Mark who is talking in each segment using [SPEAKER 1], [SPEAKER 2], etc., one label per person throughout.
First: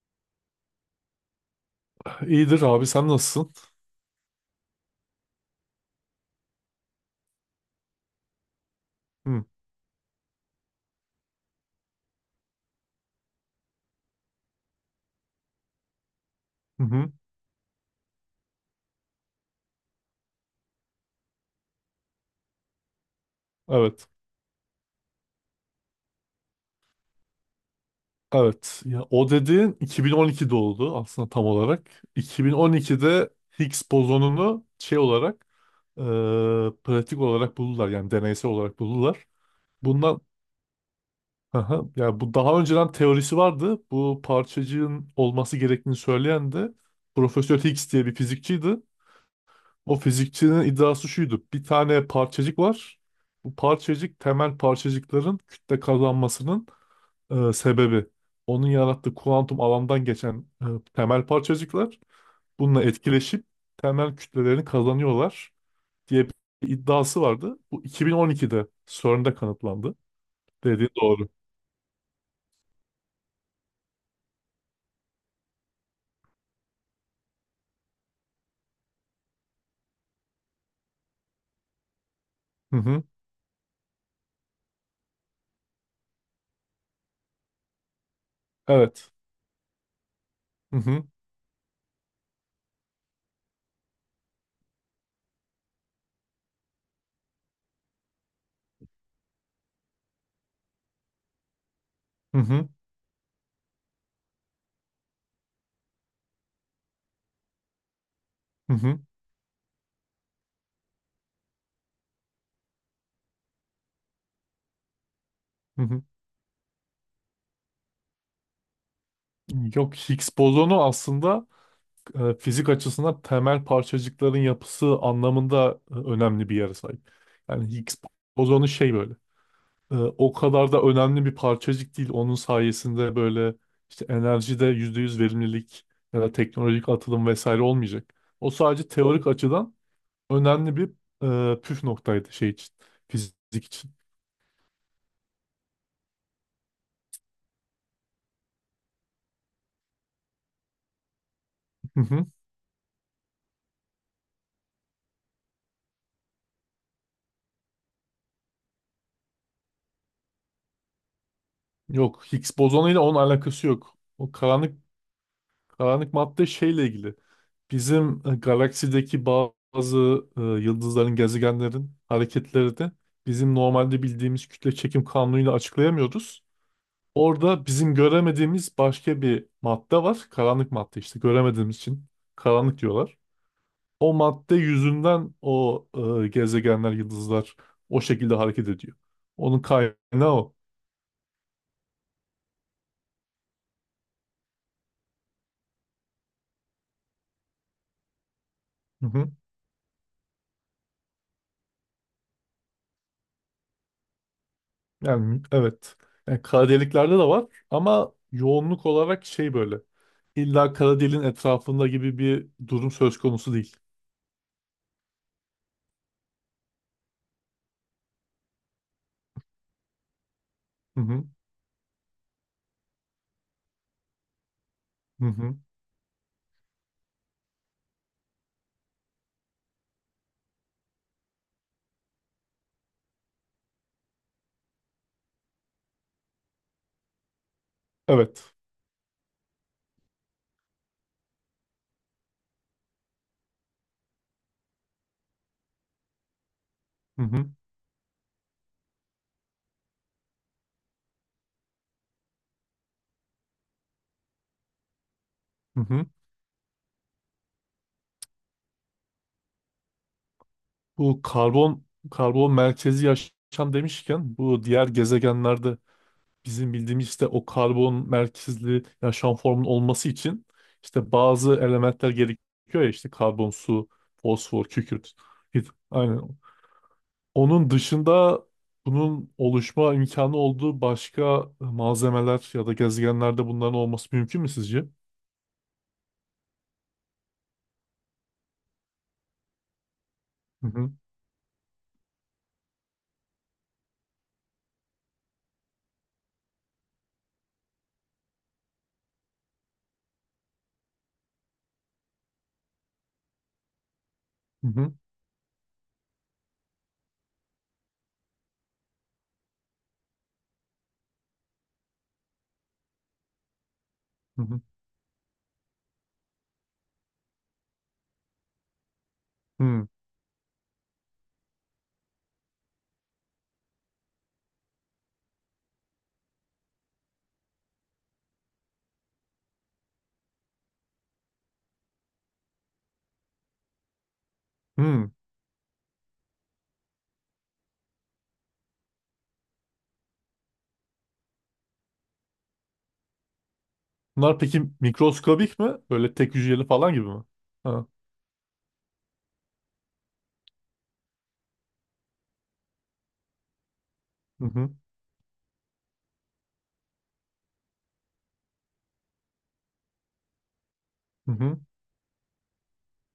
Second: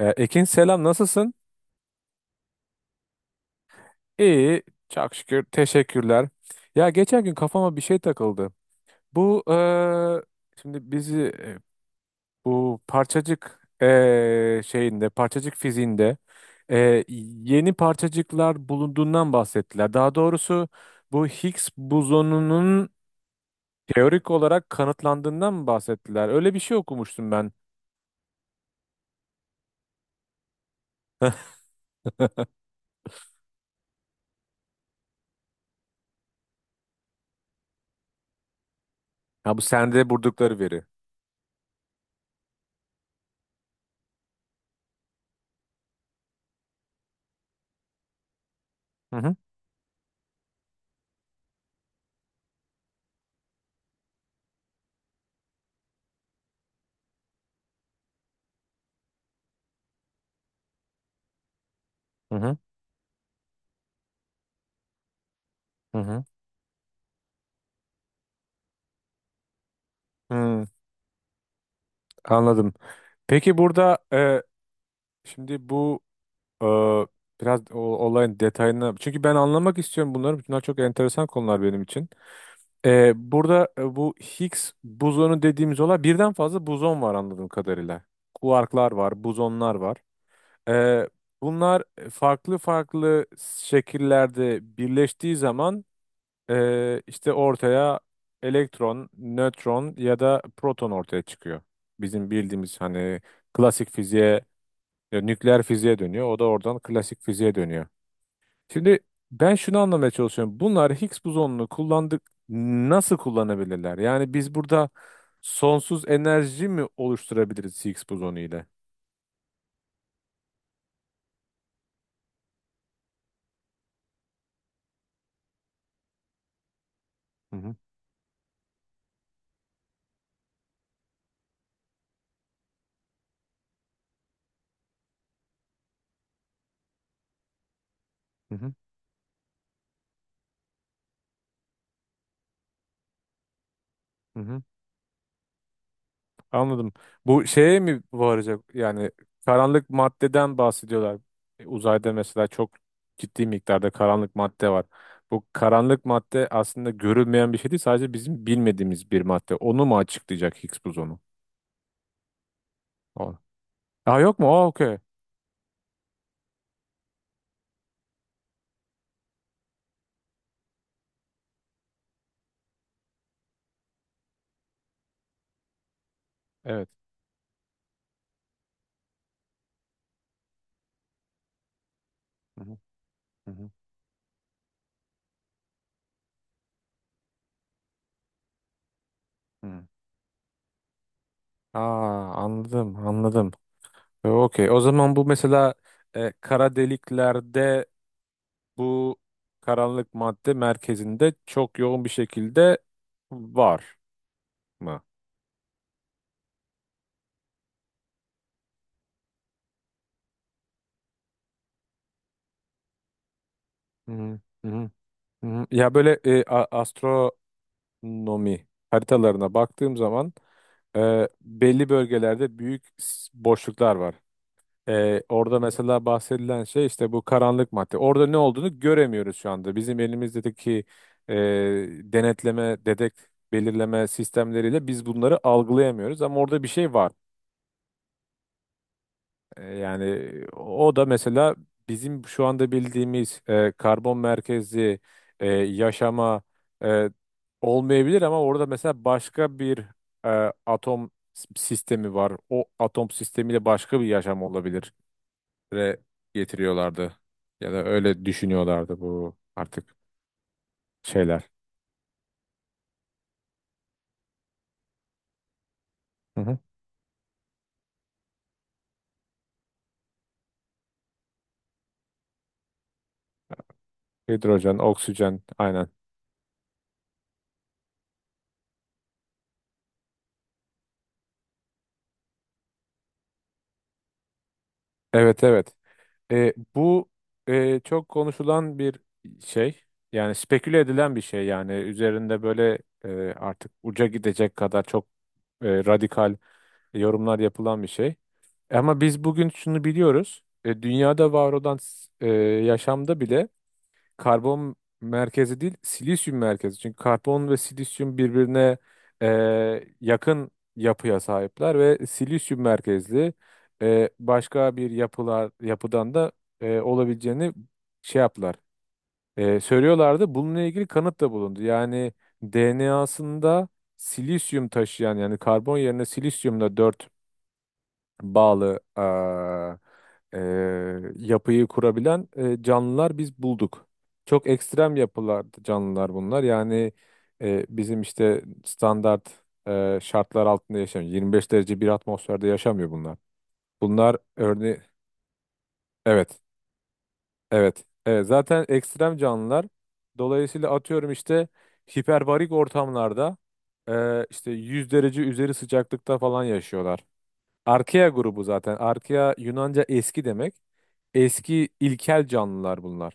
[SPEAKER 1] Ekin selam nasılsın?
[SPEAKER 2] İyidir abi sen nasılsın?
[SPEAKER 1] İyi çok şükür teşekkürler. Ya geçen gün kafama bir şey takıldı. Bu
[SPEAKER 2] Hı
[SPEAKER 1] şimdi bizi bu parçacık şeyinde parçacık fiziğinde
[SPEAKER 2] hı.
[SPEAKER 1] eee,
[SPEAKER 2] Hı.
[SPEAKER 1] yeni parçacıklar bulunduğundan bahsettiler. Daha doğrusu bu Higgs bozonunun
[SPEAKER 2] Evet.
[SPEAKER 1] teorik olarak kanıtlandığından mı bahsettiler? Öyle bir şey okumuştum ben.
[SPEAKER 2] Evet. Ya o dediğin 2012 oldu aslında tam olarak. 2012'de Higgs bozonunu şey olarak, e, pratik olarak buldular, yani deneysel olarak buldular.
[SPEAKER 1] Ya bu sende
[SPEAKER 2] Bundan
[SPEAKER 1] buldukları veri.
[SPEAKER 2] Aha, yani bu daha önceden teorisi vardı. Bu parçacığın olması gerektiğini söyleyen de Profesör Higgs diye bir fizikçiydi.
[SPEAKER 1] Hı hı
[SPEAKER 2] O fizikçinin iddiası şuydu. Bir tane parçacık var. Bu parçacık temel parçacıkların kütle kazanmasının sebebi, onun yarattığı kuantum alandan geçen temel parçacıklar
[SPEAKER 1] hı hı.
[SPEAKER 2] bununla etkileşip temel kütlelerini kazanıyorlar
[SPEAKER 1] Hı hı.
[SPEAKER 2] diye bir iddiası vardı. Bu 2012'de CERN'de kanıtlandı.
[SPEAKER 1] Hmm,
[SPEAKER 2] Dediği doğru.
[SPEAKER 1] anladım. Peki burada şimdi bu e, biraz olayın detayına çünkü ben anlamak istiyorum bunları. Bunlar çok enteresan konular benim için.
[SPEAKER 2] Hı hı.
[SPEAKER 1] Burada bu Higgs bozonu dediğimiz olay birden fazla bozon var anladığım kadarıyla. Kuarklar
[SPEAKER 2] Evet.
[SPEAKER 1] var, bozonlar var.
[SPEAKER 2] Hı hı.
[SPEAKER 1] E, bunlar farklı farklı şekillerde birleştiği zaman işte ortaya elektron, nötron ya da proton ortaya çıkıyor. Bizim
[SPEAKER 2] Hı hı.
[SPEAKER 1] bildiğimiz hani klasik fiziğe ya nükleer fiziğe dönüyor. O da oradan klasik fiziğe dönüyor.
[SPEAKER 2] Hı hı.
[SPEAKER 1] Şimdi ben şunu anlamaya çalışıyorum. Bunlar Higgs bozonunu kullandık nasıl kullanabilirler? Yani biz burada
[SPEAKER 2] Hı hı.
[SPEAKER 1] sonsuz enerji mi oluşturabiliriz Higgs bozonu ile?
[SPEAKER 2] Yok, Higgs bozonu aslında fizik açısından temel parçacıkların yapısı anlamında önemli bir yere sahip.
[SPEAKER 1] Hı hı,
[SPEAKER 2] Yani Higgs bozonu şey böyle, o kadar da önemli bir parçacık değil. Onun sayesinde böyle işte enerjide %100 verimlilik ya da teknolojik atılım vesaire olmayacak. O
[SPEAKER 1] hı hı,
[SPEAKER 2] sadece teorik açıdan önemli bir püf noktaydı şey için, fizik için.
[SPEAKER 1] hı hı. Anladım. Bu şeye mi varacak? Yani karanlık maddeden bahsediyorlar. E,
[SPEAKER 2] Hı
[SPEAKER 1] Uzayda
[SPEAKER 2] hı.
[SPEAKER 1] mesela çok ciddi miktarda karanlık madde var. Bu karanlık madde aslında görülmeyen bir şey değil, sadece bizim bilmediğimiz bir madde. Onu mu açıklayacak Higgs bozonu?
[SPEAKER 2] Yok, Higgs bozonuyla onun alakası yok.
[SPEAKER 1] Aa
[SPEAKER 2] O
[SPEAKER 1] yok mu? Aa
[SPEAKER 2] karanlık
[SPEAKER 1] okey.
[SPEAKER 2] karanlık madde şeyle ilgili. Bizim galaksideki bazı yıldızların, gezegenlerin hareketleri de bizim normalde bildiğimiz kütle çekim kanunuyla açıklayamıyoruz.
[SPEAKER 1] Evet.
[SPEAKER 2] Orada bizim göremediğimiz başka bir madde var. Karanlık madde, işte göremediğimiz için
[SPEAKER 1] Hı hı,
[SPEAKER 2] karanlık diyorlar.
[SPEAKER 1] hı hı,
[SPEAKER 2] O madde yüzünden o gezegenler, yıldızlar o şekilde hareket ediyor. Onun
[SPEAKER 1] hı.
[SPEAKER 2] kaynağı o.
[SPEAKER 1] Aa anladım anladım. Okey. O zaman bu mesela kara deliklerde
[SPEAKER 2] Hı
[SPEAKER 1] bu
[SPEAKER 2] hı.
[SPEAKER 1] karanlık madde merkezinde çok yoğun bir şekilde var mı?
[SPEAKER 2] Yani evet. Yani kara deliklerde de var ama yoğunluk olarak şey böyle. İlla kara deliğin etrafında gibi bir durum söz konusu değil.
[SPEAKER 1] Hı hı, hı hı. Hı hı. Ya böyle astronomi haritalarına baktığım zaman
[SPEAKER 2] Hı hı.
[SPEAKER 1] belli bölgelerde büyük boşluklar var. Ee,
[SPEAKER 2] Hı hı.
[SPEAKER 1] orada mesela bahsedilen şey işte bu karanlık madde. Orada ne olduğunu göremiyoruz şu anda. Bizim elimizdeki e, denetleme, belirleme sistemleriyle biz bunları algılayamıyoruz. Ama orada bir şey var.
[SPEAKER 2] Evet.
[SPEAKER 1] Yani o da mesela bizim şu anda bildiğimiz karbon merkezli yaşama e,
[SPEAKER 2] Hı hı.
[SPEAKER 1] olmayabilir ama orada mesela başka bir atom sistemi var. O atom sistemiyle başka bir yaşam olabilir
[SPEAKER 2] Hı
[SPEAKER 1] re
[SPEAKER 2] hı.
[SPEAKER 1] getiriyorlardı. Ya da öyle düşünüyorlardı bu artık
[SPEAKER 2] Bu
[SPEAKER 1] şeyler.
[SPEAKER 2] karbon merkezi yaşam demişken, bu diğer gezegenlerde
[SPEAKER 1] Hı hı.
[SPEAKER 2] bizim bildiğimiz işte o karbon merkezli yaşam formunun olması için işte bazı elementler gerekiyor, ya işte karbon, su, fosfor,
[SPEAKER 1] Hidrojen,
[SPEAKER 2] kükürt.
[SPEAKER 1] oksijen, aynen.
[SPEAKER 2] Aynen. Onun dışında bunun oluşma imkanı olduğu başka malzemeler ya da gezegenlerde bunların olması mümkün mü sizce?
[SPEAKER 1] Evet evet. Bu çok konuşulan bir şey. Yani
[SPEAKER 2] Hı
[SPEAKER 1] speküle
[SPEAKER 2] hı.
[SPEAKER 1] edilen bir şey yani. Üzerinde böyle e, artık uca gidecek kadar çok radikal yorumlar yapılan bir şey. Ama biz bugün şunu biliyoruz. Dünyada var olan yaşamda bile
[SPEAKER 2] Hı
[SPEAKER 1] karbon
[SPEAKER 2] hı.
[SPEAKER 1] merkezi değil, silisyum merkezi. Çünkü karbon ve silisyum birbirine e, yakın yapıya sahipler ve silisyum merkezli
[SPEAKER 2] Hı hı.
[SPEAKER 1] başka bir yapıdan da olabileceğini şey yaptılar. E,
[SPEAKER 2] Hı.
[SPEAKER 1] söylüyorlardı. Bununla ilgili kanıt da bulundu. Yani DNA'sında silisyum taşıyan yani karbon yerine silisyumla dört bağlı yapıyı kurabilen canlılar biz bulduk. Çok ekstrem
[SPEAKER 2] Hı.
[SPEAKER 1] yapılar canlılar bunlar. Yani bizim işte standart şartlar altında yaşamıyor. 25 derece bir atmosferde yaşamıyor bunlar. Bunlar
[SPEAKER 2] Bunlar peki
[SPEAKER 1] örneği
[SPEAKER 2] mikroskobik mi? Böyle tek
[SPEAKER 1] evet
[SPEAKER 2] hücreli falan gibi mi?
[SPEAKER 1] evet
[SPEAKER 2] Ha.
[SPEAKER 1] evet zaten ekstrem canlılar. Dolayısıyla atıyorum işte hiperbarik ortamlarda
[SPEAKER 2] Hı
[SPEAKER 1] işte
[SPEAKER 2] hı.
[SPEAKER 1] 100 derece üzeri sıcaklıkta falan yaşıyorlar. Arkea grubu zaten. Arkea Yunanca eski demek.
[SPEAKER 2] Hı hı.
[SPEAKER 1] Eski ilkel canlılar bunlar.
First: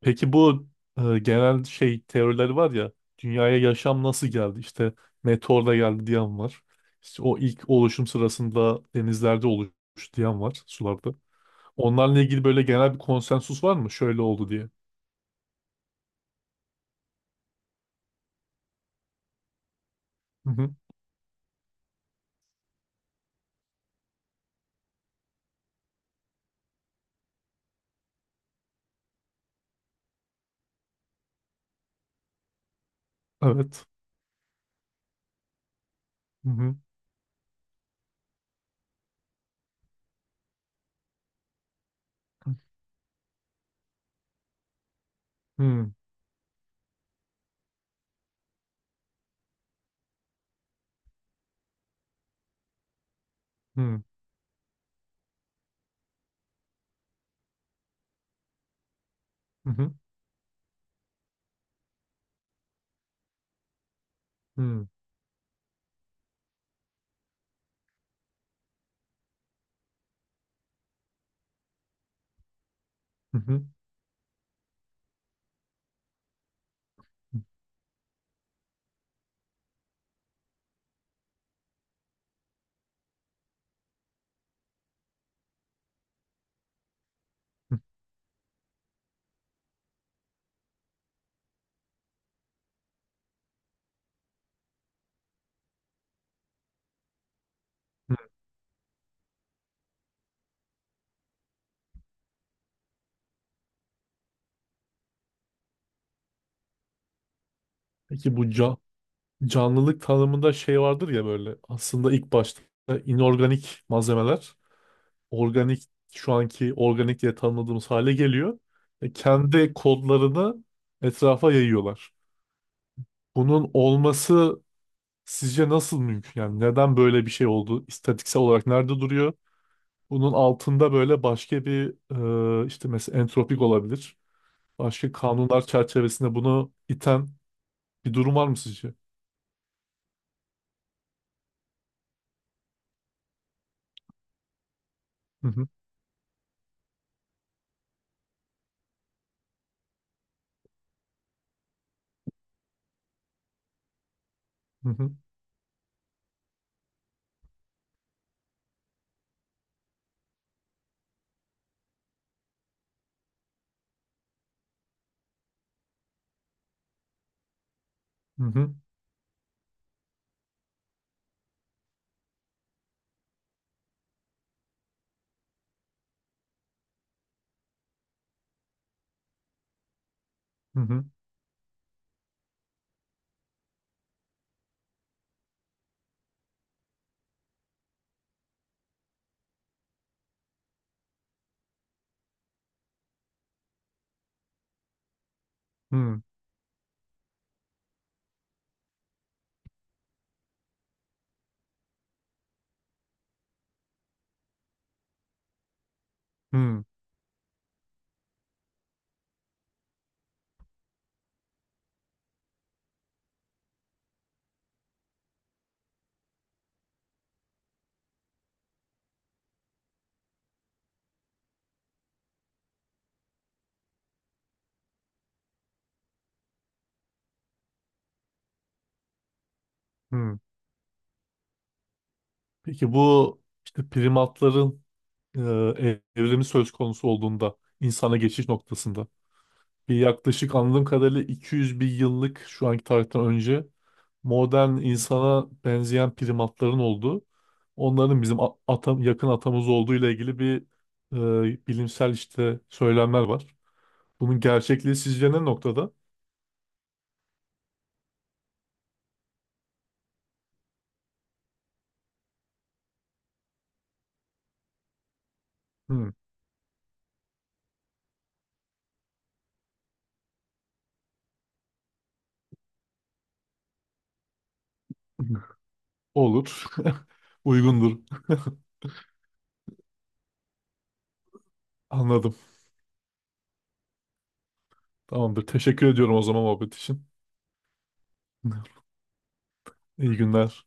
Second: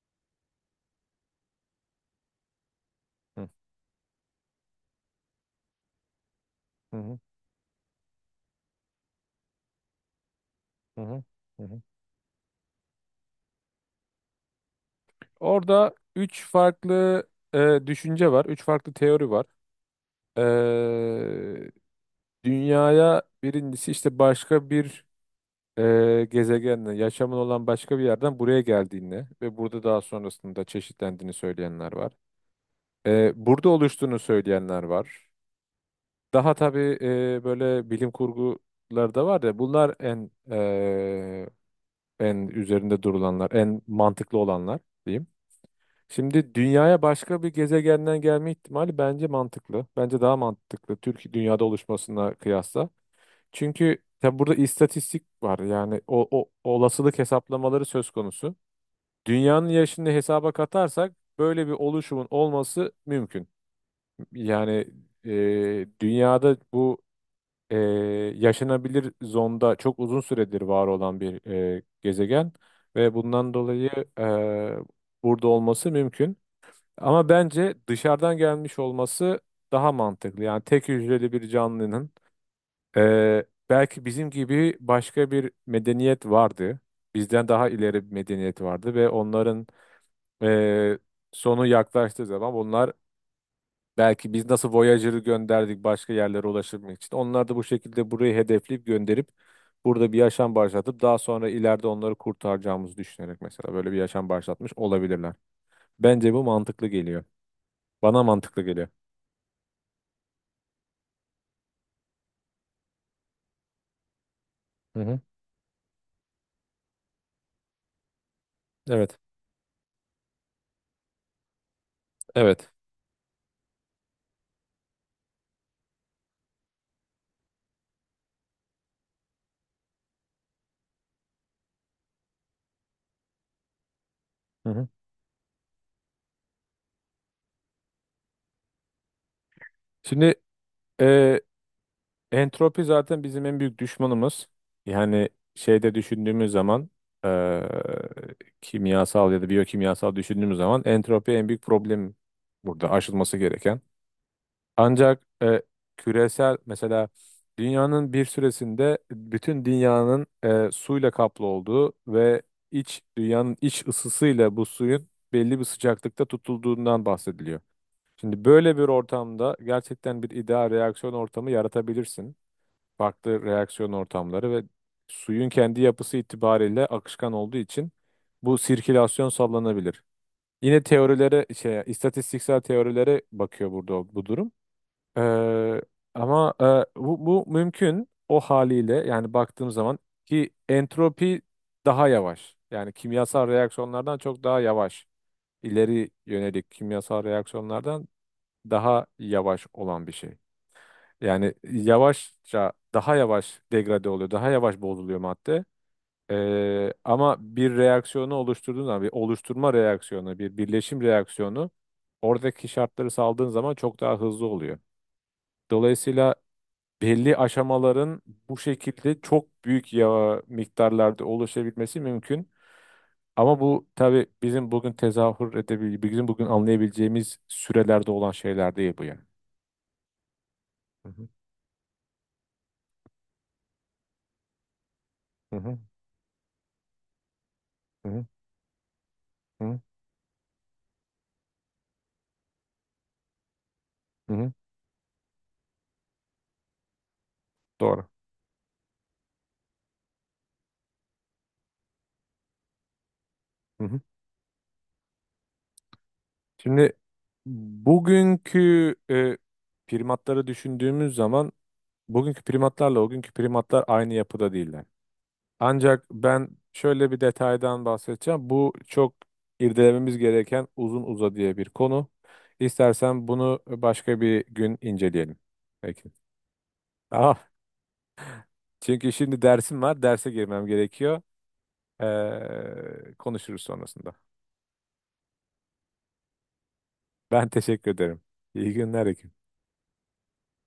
[SPEAKER 2] Peki bu genel şey teorileri var ya,
[SPEAKER 1] Hı
[SPEAKER 2] dünyaya yaşam nasıl geldi? İşte meteorla geldi diyen var.
[SPEAKER 1] hı hı
[SPEAKER 2] İşte o ilk oluşum sırasında denizlerde oluştu diyen var,
[SPEAKER 1] hı
[SPEAKER 2] sularda.
[SPEAKER 1] hı. Hı hı.
[SPEAKER 2] Onlarla ilgili böyle genel bir konsensus var mı? Şöyle oldu diye.
[SPEAKER 1] Orada üç farklı düşünce var, üç farklı teori var.
[SPEAKER 2] Hı hı.
[SPEAKER 1] Eee, dünyaya birincisi işte başka bir gezegenle, yaşamın olan başka bir yerden buraya geldiğini ve burada daha sonrasında çeşitlendiğini söyleyenler var. Burada
[SPEAKER 2] Evet.
[SPEAKER 1] oluştuğunu söyleyenler var.
[SPEAKER 2] Hı
[SPEAKER 1] Daha
[SPEAKER 2] hı.
[SPEAKER 1] tabii böyle bilim kurguları da var ya bunlar en
[SPEAKER 2] Hı
[SPEAKER 1] üzerinde durulanlar, en mantıklı olanlar diyeyim.
[SPEAKER 2] hı.
[SPEAKER 1] Şimdi dünyaya başka bir gezegenden gelme ihtimali bence mantıklı. Bence daha mantıklı Türkiye dünyada oluşmasına kıyasla. Çünkü
[SPEAKER 2] Hı
[SPEAKER 1] tabi burada istatistik var. Yani o olasılık hesaplamaları söz konusu. Dünyanın
[SPEAKER 2] hı.
[SPEAKER 1] yaşını hesaba katarsak böyle bir oluşumun olması mümkün.
[SPEAKER 2] Hı
[SPEAKER 1] Yani
[SPEAKER 2] hı.
[SPEAKER 1] dünyada bu e, yaşanabilir zonda çok uzun süredir var olan bir gezegen ve bundan
[SPEAKER 2] Hı
[SPEAKER 1] dolayı e, burada olması mümkün. Ama bence dışarıdan gelmiş olması daha mantıklı. Yani tek hücreli bir canlının belki bizim gibi başka bir medeniyet vardı. Bizden daha
[SPEAKER 2] hı.
[SPEAKER 1] ileri bir medeniyet vardı ve onların e, sonu yaklaştığı zaman bunlar. Belki biz nasıl Voyager'ı gönderdik başka yerlere ulaşabilmek için. Onlar da bu şekilde burayı hedefleyip gönderip burada bir yaşam başlatıp daha sonra ileride onları kurtaracağımızı düşünerek mesela böyle bir yaşam başlatmış olabilirler. Bence bu mantıklı geliyor. Bana
[SPEAKER 2] Peki bu
[SPEAKER 1] mantıklı geliyor.
[SPEAKER 2] canlılık tanımında şey vardır ya, böyle aslında ilk başta inorganik malzemeler
[SPEAKER 1] Hı hı.
[SPEAKER 2] organik, şu anki organik diye tanımladığımız hale geliyor.
[SPEAKER 1] Evet.
[SPEAKER 2] Kendi kodlarını etrafa yayıyorlar.
[SPEAKER 1] Evet.
[SPEAKER 2] Bunun olması sizce nasıl mümkün? Yani neden böyle bir şey oldu? İstatiksel olarak nerede duruyor? Bunun altında böyle başka bir, işte mesela entropik olabilir.
[SPEAKER 1] Hı hı.
[SPEAKER 2] Başka kanunlar çerçevesinde bunu iten bir durum var mı sizce?
[SPEAKER 1] Şimdi e, entropi zaten bizim en büyük düşmanımız. Yani
[SPEAKER 2] Hı hı.
[SPEAKER 1] şeyde düşündüğümüz zaman e, kimyasal ya da biyokimyasal düşündüğümüz zaman entropi en büyük problem burada aşılması gereken.
[SPEAKER 2] Hı hı.
[SPEAKER 1] Ancak küresel mesela dünyanın bir süresinde bütün dünyanın suyla kaplı olduğu ve iç dünyanın iç ısısıyla bu suyun belli bir sıcaklıkta tutulduğundan bahsediliyor.
[SPEAKER 2] Hı
[SPEAKER 1] Şimdi
[SPEAKER 2] hı.
[SPEAKER 1] böyle bir ortamda gerçekten bir ideal reaksiyon ortamı yaratabilirsin. Farklı reaksiyon ortamları ve suyun kendi yapısı itibariyle akışkan olduğu için bu sirkülasyon sağlanabilir.
[SPEAKER 2] Hı
[SPEAKER 1] Yine
[SPEAKER 2] hı.
[SPEAKER 1] istatistiksel teorilere bakıyor burada bu durum. Ee, ama bu mümkün o haliyle yani baktığım zaman ki entropi daha yavaş. Yani kimyasal reaksiyonlardan çok daha yavaş. İleri
[SPEAKER 2] Hı
[SPEAKER 1] yönelik kimyasal reaksiyonlardan daha yavaş olan bir şey. Yani yavaşça daha yavaş degrade oluyor, daha yavaş bozuluyor madde.
[SPEAKER 2] hı.
[SPEAKER 1] Ama bir reaksiyonu oluşturduğun zaman bir oluşturma reaksiyonu, bir birleşim reaksiyonu oradaki şartları saldığın zaman çok daha hızlı oluyor. Dolayısıyla belli aşamaların bu şekilde çok büyük ya miktarlarda oluşabilmesi mümkün. Ama bu tabii bizim bugün tezahür edebileceğimiz, bizim bugün anlayabileceğimiz sürelerde olan şeyler değil bu yani. Hı hı,
[SPEAKER 2] Peki bu işte primatların
[SPEAKER 1] hı hı,
[SPEAKER 2] evrimi söz konusu olduğunda, insana
[SPEAKER 1] hı
[SPEAKER 2] geçiş noktasında
[SPEAKER 1] hı,
[SPEAKER 2] bir yaklaşık anladığım kadarıyla 200 bin yıllık şu anki tarihten önce
[SPEAKER 1] hı hı.
[SPEAKER 2] modern insana benzeyen primatların olduğu,
[SPEAKER 1] Doğru.
[SPEAKER 2] onların bizim yakın atamız olduğu ile ilgili bir bilimsel işte söylemler var.
[SPEAKER 1] Hı hı.
[SPEAKER 2] Bunun gerçekliği sizce ne noktada?
[SPEAKER 1] Şimdi bugünkü primatları düşündüğümüz zaman bugünkü primatlarla o günkü primatlar aynı yapıda değiller. Ancak
[SPEAKER 2] Hmm.
[SPEAKER 1] ben şöyle bir detaydan bahsedeceğim. Bu çok irdelememiz gereken uzun uza diye bir konu. İstersen bunu başka bir gün inceleyelim. Peki.
[SPEAKER 2] Olur.
[SPEAKER 1] Ah,
[SPEAKER 2] Uygundur.
[SPEAKER 1] çünkü şimdi dersim var. Derse girmem gerekiyor.
[SPEAKER 2] Anladım.
[SPEAKER 1] Konuşuruz sonrasında.
[SPEAKER 2] Tamamdır. Teşekkür ediyorum o zaman, muhabbet için.
[SPEAKER 1] Ben teşekkür ederim. İyi günler. Ekim.
[SPEAKER 2] İyi günler.